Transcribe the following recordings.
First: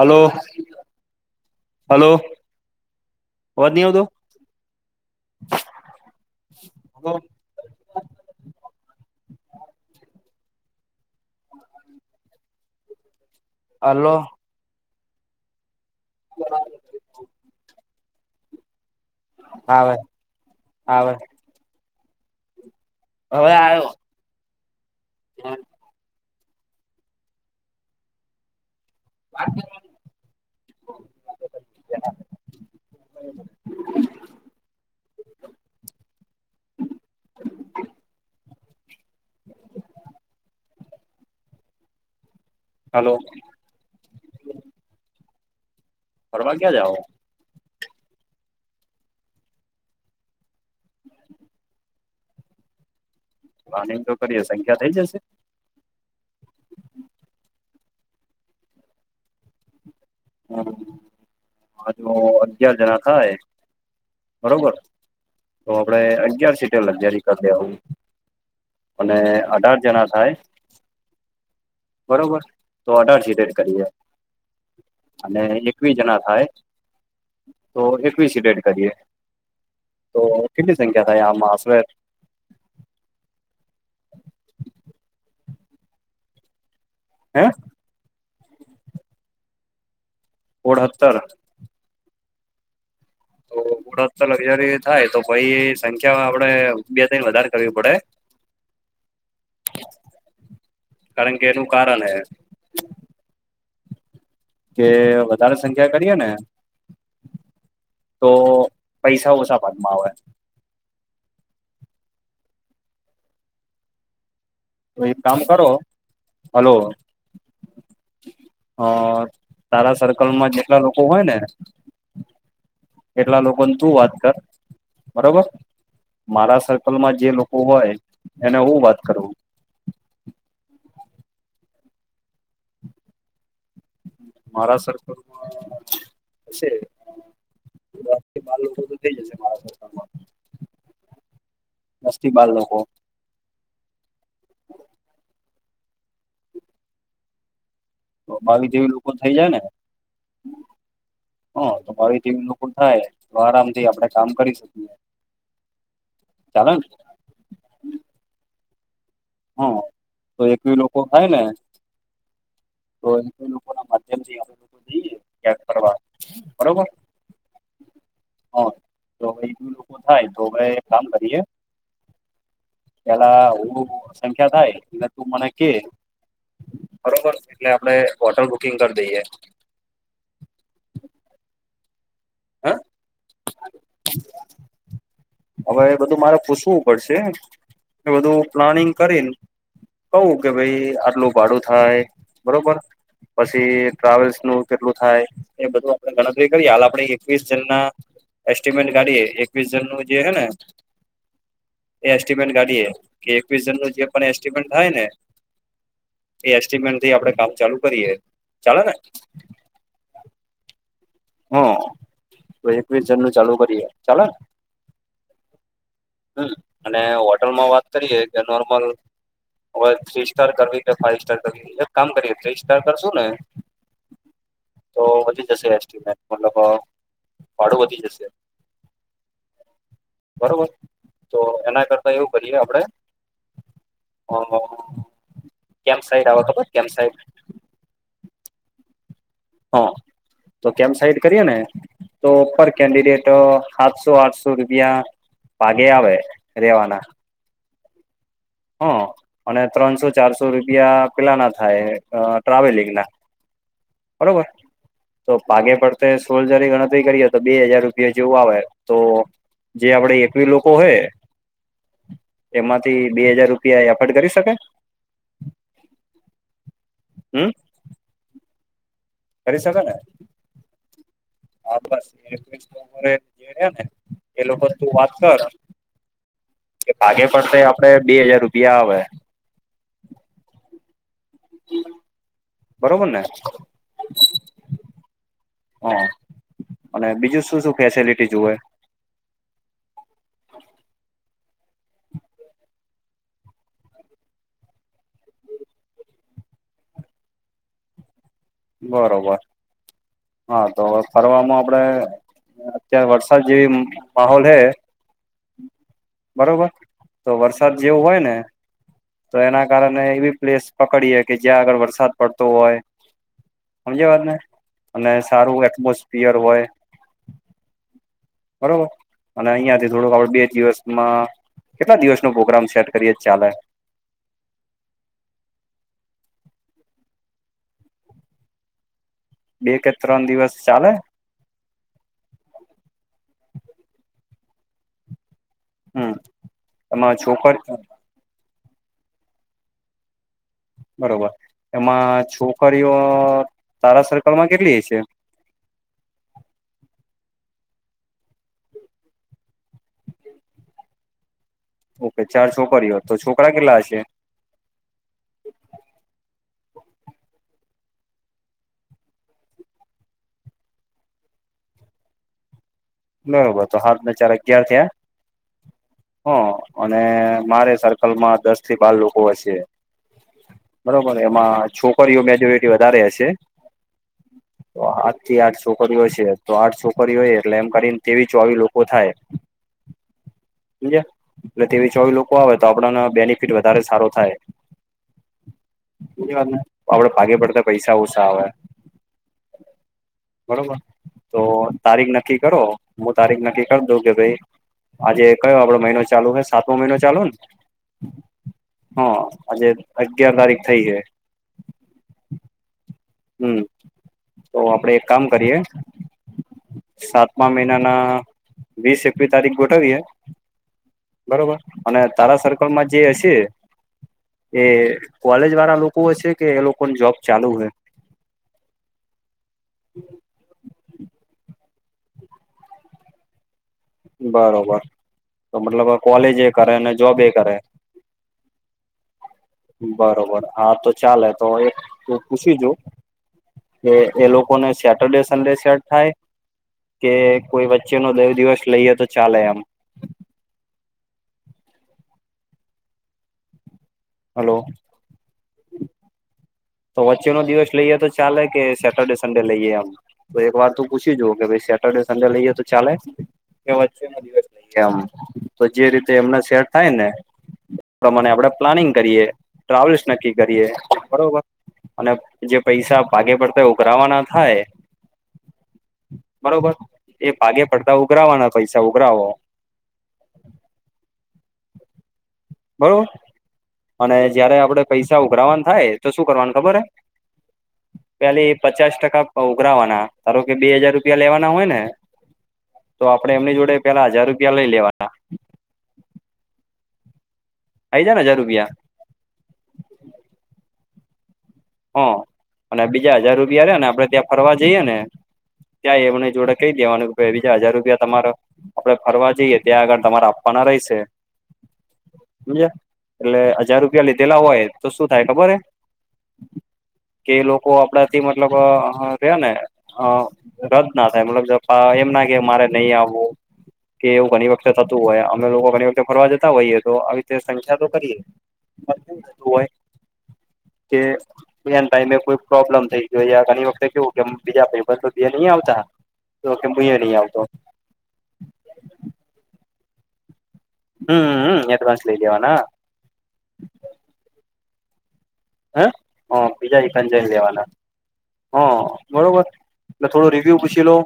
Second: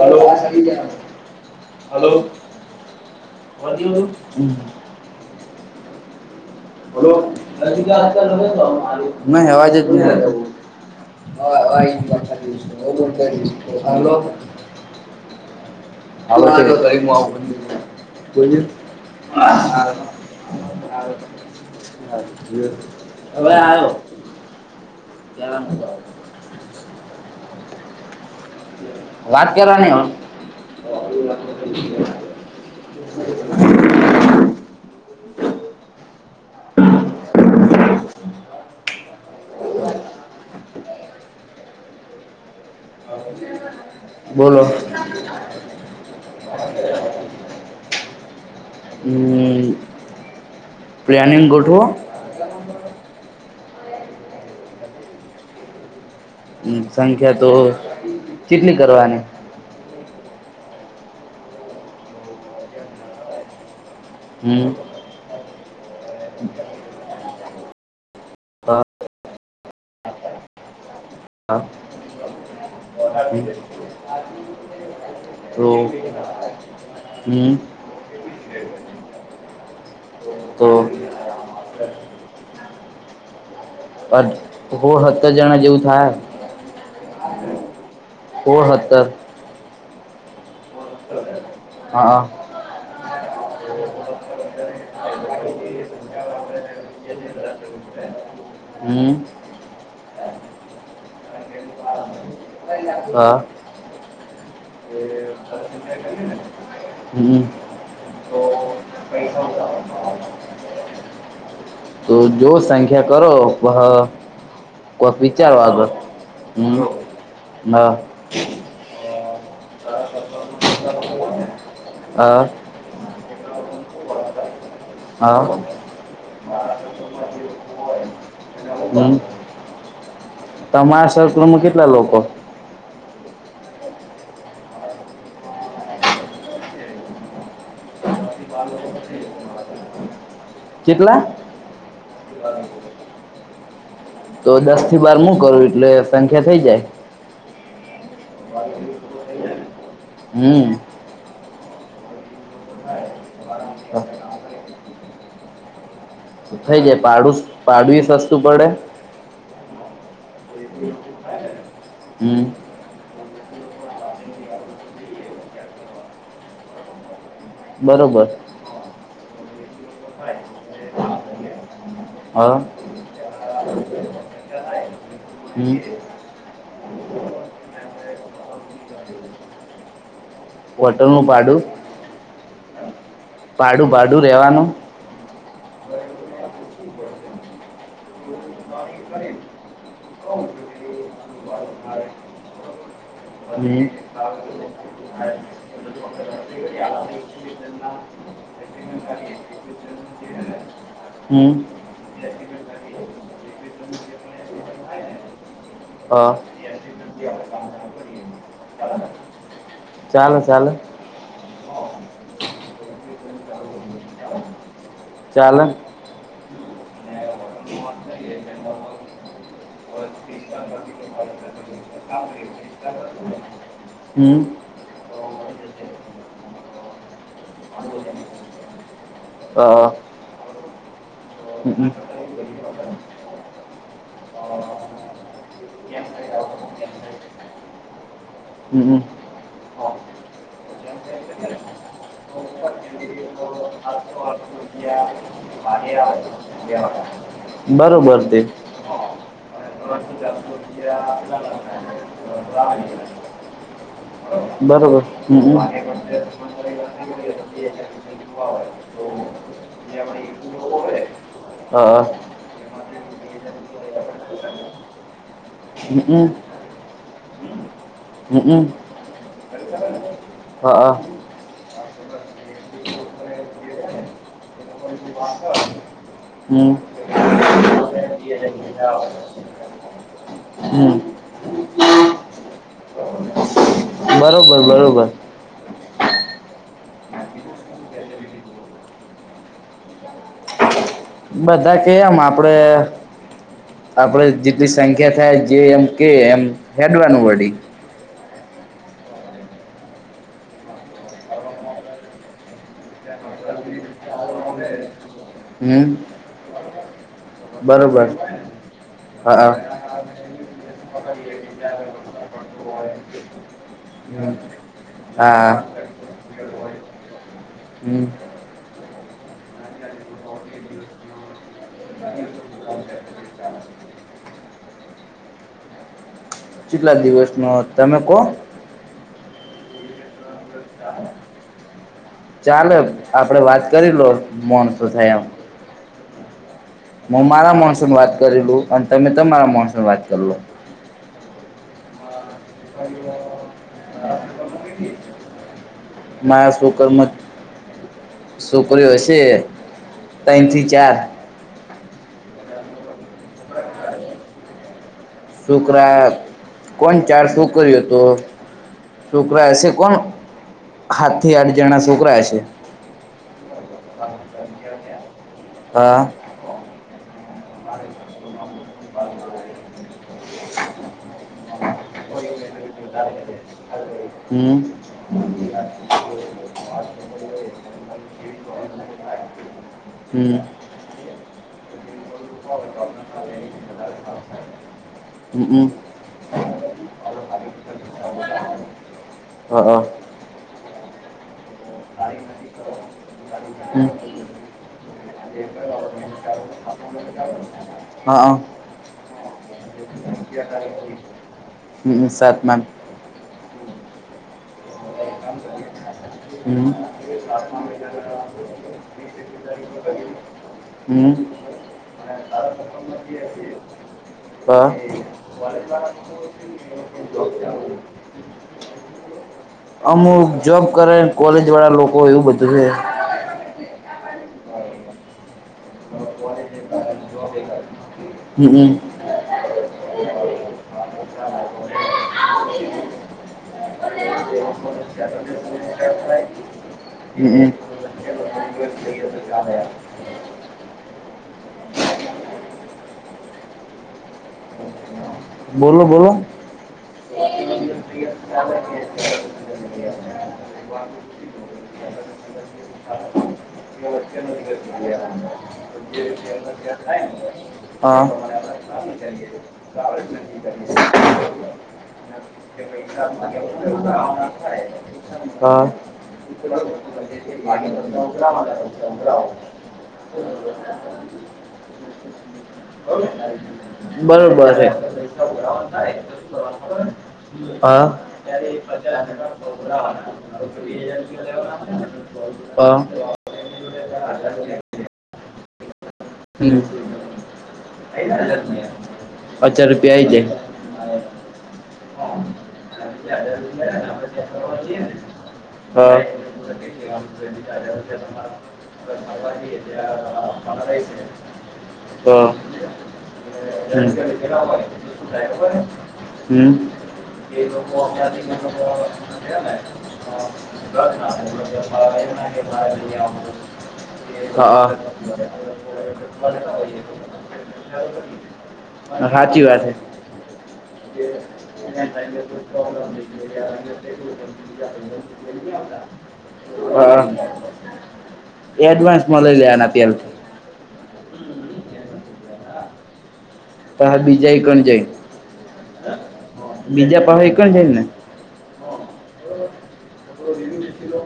Hello hello hello. અવાજ નહી આવતો વાદીયો. [unintelligible] ન અવાજ જ નહીં. [unintelligible] હા કરી. હલો આવ કરી, આવે આવ આવે કોઈ હા. હવે આયો. ગ વાત કરવાની હવ [unintelligible] [unintelligible] [unintelligible] [inaudible] હાલો. બોલો. ફરવા ક્યા જાઓ હું પ્લાનિંગ ગોઠવો. [unintelligible] પાણી તો કરીએ સંખ્યા થઈ જશે સંખ્યા તો કેટલી કરવાની હું હ જો અગિયાર જણા થાહે હમ બરોબર. તો આપડે અગિયાર સીટ. તે લજારી કર દેવા ની, અ, અને અઢાર જણા થાય. અ, બરોબર તો અઢાર હમ, સીટર કરીએ અને તો એકવીસ જણા થાય હમ તો એકવીસ ડેડ કરીએ, તો કેટલી સંખ્યા થાય આમાં આસરે બટ હોલ હતર જણા જેવું થાય. હ્યાં હોળ હતર હોળ હતર હા હા તો ઓળદ તો હરીયારી થાય તો પહિ સંખ્યા આપણે બે થઈને વધારે કરવી પડે હમ્મ કારણ કે એનું કારણ હે. હ. કે વધારે સંખ્યા કરીએ ને હમ્મ તો ઓછા પૈસા ભાગમાં આવે તો જો સંખ્યા કરો બહ તો કોક એક કામ વિચારો કરો આગળ હમ્મ હ. હ તારા સર્કલમાં જેટલા લોકો હોય ને આ એટલા લોકોને તું વાત કર બરોબર હા મારા સર્કલમાં જે લોક હોય એને હું વાત હમ કરવું તમારા સર્કલમાં કેટલા લોકો મારા સકૅલમા સે સર્કલમાં કેટલા દસથી બાર લોકો, તો દસ થી બાર મુું કરું એટલે સંખ્યા થઈ જાય, મા આવી જેવી લોકો થઈ જાય ને હું. હ તો મારી ટીમ લોકો થાય તો આરામથી આપડે કામ કરી શકીએ ચાલે થઈ ને જાય પાડુંસ ભાડુએ સસ્તું પડે હ તો એકવી લોકો થાય ને. હમ્મ તો એ લોકો ના માધ્યમ થી આપ જઈએ યાદ કરવા બરોબર બરોબર હ તો વેજ લોકો થાય તો હવે કામ કરીએ હા પેલા હું સંખ્યા થાય એટલે તું મને કે હમ બરોબર એટલે આપડે હોટલ બુકિંગ કરી દઈએ હોટલનું ભાડું હ ભાડું ભાડું રહેવાનું હવે બધું મારે પૂછવું પડશે કે બધું પ્લાનિંગ કરીને કવું કે ભાઈ આટલું ભાડું થાય બરોબર હમ પછી ટ્રાવેલ્સ નું કેટલું થાય એ બધું આપડે ગણતરી કરીએ હાલ આપડે એકવીસ જન ના એસ્ટિમેટ કાઢએ એકવીસ જન નું જે હે ને હમ્મ. એ એસ્ટિમેટ કાઢીએ કે એકવીસ જન ન જે પણ એસ્ટિમેટ થાય ને હ એ એસ્ટિમેટથી આપડે કામ ચાલુ કરીએ ચાલે ને ચાલે ચાલે હા તો એકવીસ જન નું ચાલુ કરીએ ચાલેને ચાલે હમ્મ અને હોટલમાં વાત કરીએ કે નોર્મલ હવે થ્રી સ્ટાર કરવી કે ફાઈવ સ્ટાર કરવી એક કામ કરીએ થ્રી સ્ટાર કરશું ને હમ્મ. તો વધી જશે એસ્ટિમેટ મતલબ ભાડું વધી જશે હ બરોબર તો એના હમ કરતા એવું કરીએ આપડે કેમ સાઈડ આવ ખબર કેમ સાઈડ હમ્મ હમ્મ હા તો કેમ સાઈડ કરીએ ને તો ઉપર કેન્ડિડેટ સાતસો આઠસો રૂપિયા ભાગે આવે રેવાના બરોબર તે હ અને ત્રણસો ચારસો રૂપિયા પેલા ના થાય ટ્રાવેલિંગ ના બરોબર તો ભાગે પડ તા સોલ્જરી ગણતરી કરીએ તો બે હાજાર રૂપિયા જેવુ આવે તો જે આપડે એકવી લોકો હોય હ હા એમાંથી બે હજાર રૂપિયા એફોર્ડ કરી શકાય હમ્મ. હમ્મ. હમ્મ હમ્મ. કરી શકો ને હા હા હા બસ રે ને એ લોકો તું વાત કર હમ્મ. કે ભાગે પડતે આપડે બે હાજાર રૂપિયા આવે [inaudible] હમ્મ. બરોબર ને બરોબર બરોબર હા અને બીજું શું શું ફેસિલિટી જોએ [unintelligible] બધા કે એમ આપડે આપડે જેટલી સંખ્યા થાય જે એમ કે એમ હેડવાનું વળી બરોબર હા તો ફરવાવામાં આપડે અત્યારે વરસાદ જેવી માહોલ હે હમ બરોબર તો વરસાદ જેવું બરોબર હોય ને તો હા એના કારણે એવી પ્લેસ પકડીએે કે જ્યાં આગળ વરસાદ પડતો હોય સમજી વાત ને અને હા સારું એટમોસફિયર હોય હમ બરોબર અને અહિયાંથી થોડોક આપડ બે દિવસમાં કેટલા દિવસ નો પ્રોગ્રામ સેટ કરીએે જ ચાલે કેટલા દિવસ ન તમે કોહો બે કે ત્રણ દિવસ ચાલે ચાલે આપડે વાત કરી લો મોન શું થાય એમ હમ એમાં હું મારા છોકરી મોણસ વાત કરલું અને તમે તમારા મોણસ વાત કર લો બરોબર એમાં છોકરીઓ તારા સર્કલમાં કેટલી છે મારા છોકમાં છોકરીઓ હશે ત્રણ થી ચાર ઓકે ચાર છોકરીઓ તો છોકરા કેટલા હશે છોકરી કોણ ચાર છોકરીઓ હતો છોકરા હશે કોણ હાથ થી આઠ જણા છોકરા હશે બરોબર તો હાલમાં ચાર અગિયાર થયા હા હ અને મારે સર્કલમાં દસ થી બાર લોકો હશે બરોબર એમાં છોકરીઓ મેજ્યોરિટી વધારે હશે હમ તો આઠ થી આઠ છોકરીઓ છે તો આઠ છોકરીઓ એટલે એમ કરીને તેવી ચોવી લોકો થાય હમ સમજ એટલે તેવી ચોવી લોકો આવે તો આપડને બેનિફિટ વધારે સારો થાય હમ હમ બીજી વાત આપડે ભાગે પડતા પૈસા ઓસા આવે હ હ બરોબર તો તારીખ નક્કી કરો હું તારીખ નક્કી કર હમ દઉ કે ભાઈ આજે કયો આપડો મહિનો ચાલુ છે સાતમો મહિનો ચાલુ ને હા હ હા આજે અગિયાર તારીખ થઇ છે હમ સાતમા હમ તો આપડે એક કામ કરીએ હમ સાતમા મહિનાના વીસ એકવી તારીખ ગોઠવીે હમ બરોબર અને તારા સર્કલ માં જે હશે એ હા કોલેજ વાળા લોકો હશે છે કે એ લોકો જોબ ચાલુ હોય અમુક જોબ કરે કોલેજ વાળા લોકો એવું બધું એ બરોબર તો મતલબ કોલેજ એ કરે અને જોબ એ કરે હમમ. બરોબર હા તો ચાલે તો તું પૂછી જોુ. કે એ લોકોને સેટરડે સન્ડે શર્ટ થાય. કે હમ કોઈ વચ્ચે નો દેવ દિવસ લઈ [inaudible] હલો બોલો બોલો તો વચ્ચેનોો દિવસ લઈએ તો ચાલે કે સેટરડે સંન્ડે લઈએ આમ તો એક વાર તું પૂછી જો કે ભાઈ સેટરડે સંડે લઈએે તો ચાલે વચ્ચે દિવમ તો જે રીતે એમના. ે થાય ને હા પ્રમાણે આપણેે પ્લાનિંગ કરીએ ટ્રાવેલ્સ નક્કી કરીએ બરોબર. અને જે પૈસા ભાગે પડતા ઉઘરાવાના થાય હા. બરોબર એ ભાગે પડતા ઉઘરાવાના પૈસા કરાોકરા. ઉઘરાવો હમ. બરોબર અને બરોબર જયારે આપડે પૈસા ઉઘરાવાના છેે. થાય તો શું કરવાનું ખબર હે હા. પેલી પચાસ ટકા ઉઘરાવાના ધારો કે બે હજાર રૂપિયા લેવાના હોય ને હા. તો આપડ એમની જોડે પેલા હજાર રૂપિયા લઈ લેવાના. હમ. આઈ જાય ને હજાર રૂપિયા અછાર રૂપિયા આવી જાય. હ અને બીજા હાજાર રૂપિયા રેને આપડે ત્યાં ફરવા જઈએે ને. ત્યાં આઈ એમને જોડે કઈ દેવાનું કે બીજા હજાર રૂપિયા તમારો આપડે ફરવા જઈએ ત્યાં આગળ તમારા. હઈ છે. હ હમ. સમજ્યા એટલે હજાર રૂપિયા લીધેલા હોય તો શું થાય ખબર હે હમ. કે એ લોકો અમ આપડાથી મતલબ રે ને ને અ રદ ના થાય મતલબ એમ ના કે મારે નહી આવ કે એવું ઘણી વખતે ના. હા. થતું હોય અમે લોકો ઘણી વખતે ફરવા જતા હોઈએ તો આવી રીતે સંખ્યા તો કરીએ પણ કેવું સાચી થતું વાત હોય છે. કે ત ટાઈમે કોઈ પ્રોબ્લેમ થઈ ગયો ઘણી વખતે કેવું કે બીજા ભાઈબ તો નહી આવતા. તો કે ભઈયો નહી આવતો. એડવાન્સ મળ લઈ લેવાના તલથી. હમ હમ એયાદ માનસ લઈ લેવાના. પા બીજા એકણ જાય હે હ બીજા પહા એકણ જાય ને. હા બરોબર એટલે થોડું રિવ્યુ પૂછી લો.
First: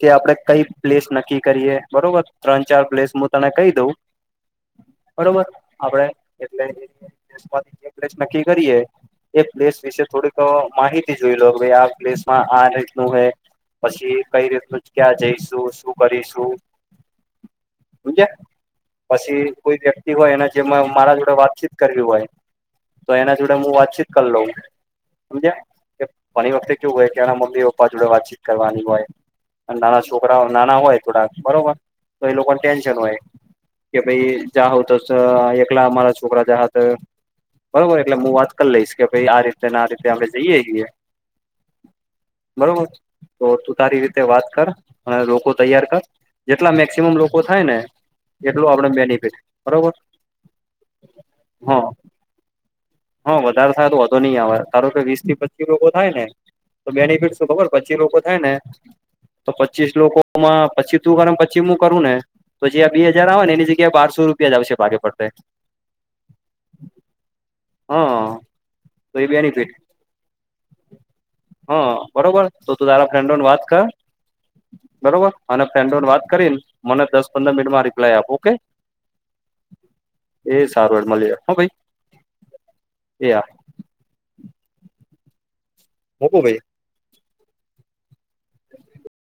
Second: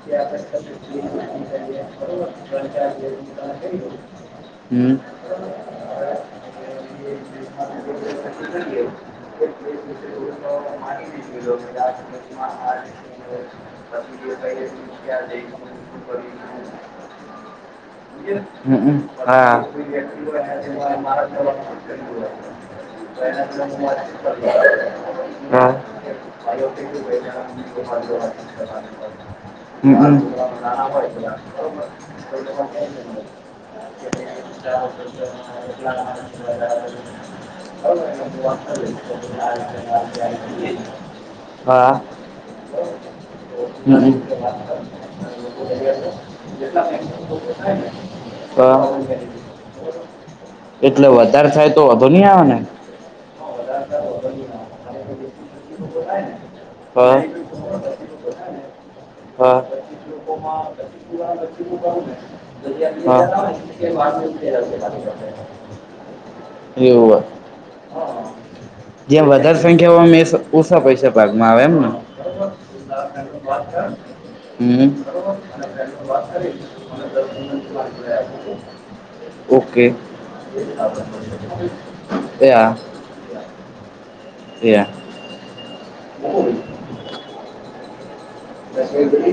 કે આપડે કઈ પ્લેસ નક્કી કરીએ બરોબર ત્રણ ચાર પ્લેસ હું તને કઈ દઉં. હમ બરોબર આપડે એટલે નક્કી કર. એ પ્લેસ વિશે થોડીક માહિતી જોઈ લો આ પ્લેસમાં આ રીતનું હ. પછી કઈ રીતનું ક્યાં જઈશું શું કરીશું. જ હમ પછી હા કોઈ વ્યક્તિ હોયને જેમાં મારા જોડે વાતચીત કરવી હોય. તો એના જોડે હું વાતચીત કરી લઉ સમજ હા કે ઘણી વખતે કેવું હોય કે એના મ. પ્પા જોડે વાતચીત કરવાની હોય. નાના હા છોકરા નાના હોય થોડા બરોબર તો એ લોકોને ટેન્શન હોય. કે ભાઈ જ્યા હોતસ એકલા અમારા છોકરા જ હ હતા. બરોબર એટલે હું વાત કરી લઈશ કે ભાઈ આ રીતે ને આ રીતે આપડણે જઈએ છીએ. હા બરોબર. તો તું તારી રીતે વાત કર અને લોકો તૈયાર કર જેટલા મેક્સિમમ લોકો થાય ને. એટલું આપડે બેનિફિટ બરોબર. એટલે વધારે થાય તો હા વધુ નહ આવે ને. હા વધારે થાય તો વધો નહી આવે ધારો કે વીસ થી પચીસ ર થાય ને તો હા બેનિફિટ. તો ખબર પછી લોકો થાય ને તો હા પચીસ લોકોમાં હા પછી તું કરે પછી હું કરું ને તો જે આ બે હજાર આવે ને એની જગ્યાએ બારસો રૂપિયા જ આવશે ભાગે પડતે એવ હા તો એ જ્યા વધારે બેનિફિટ સંખ્યાઓ ઓછા પૈસા ભાગમાં આવે એમને હા બરોબર. હમ [unintelligible] [inaudible] તો તું તારા ફ્રેન્ડોને વાત કર બરોબર અને ફ્રેન્ડોને વાત કરીને મને દસ પંદર મિનિટમાં રિપ્લાય આપો ઓકે ઓકે એ સારું હેડ ત આ. એયા. એં મૂકું ભાઈ [unintelligible] દ [unintelligible]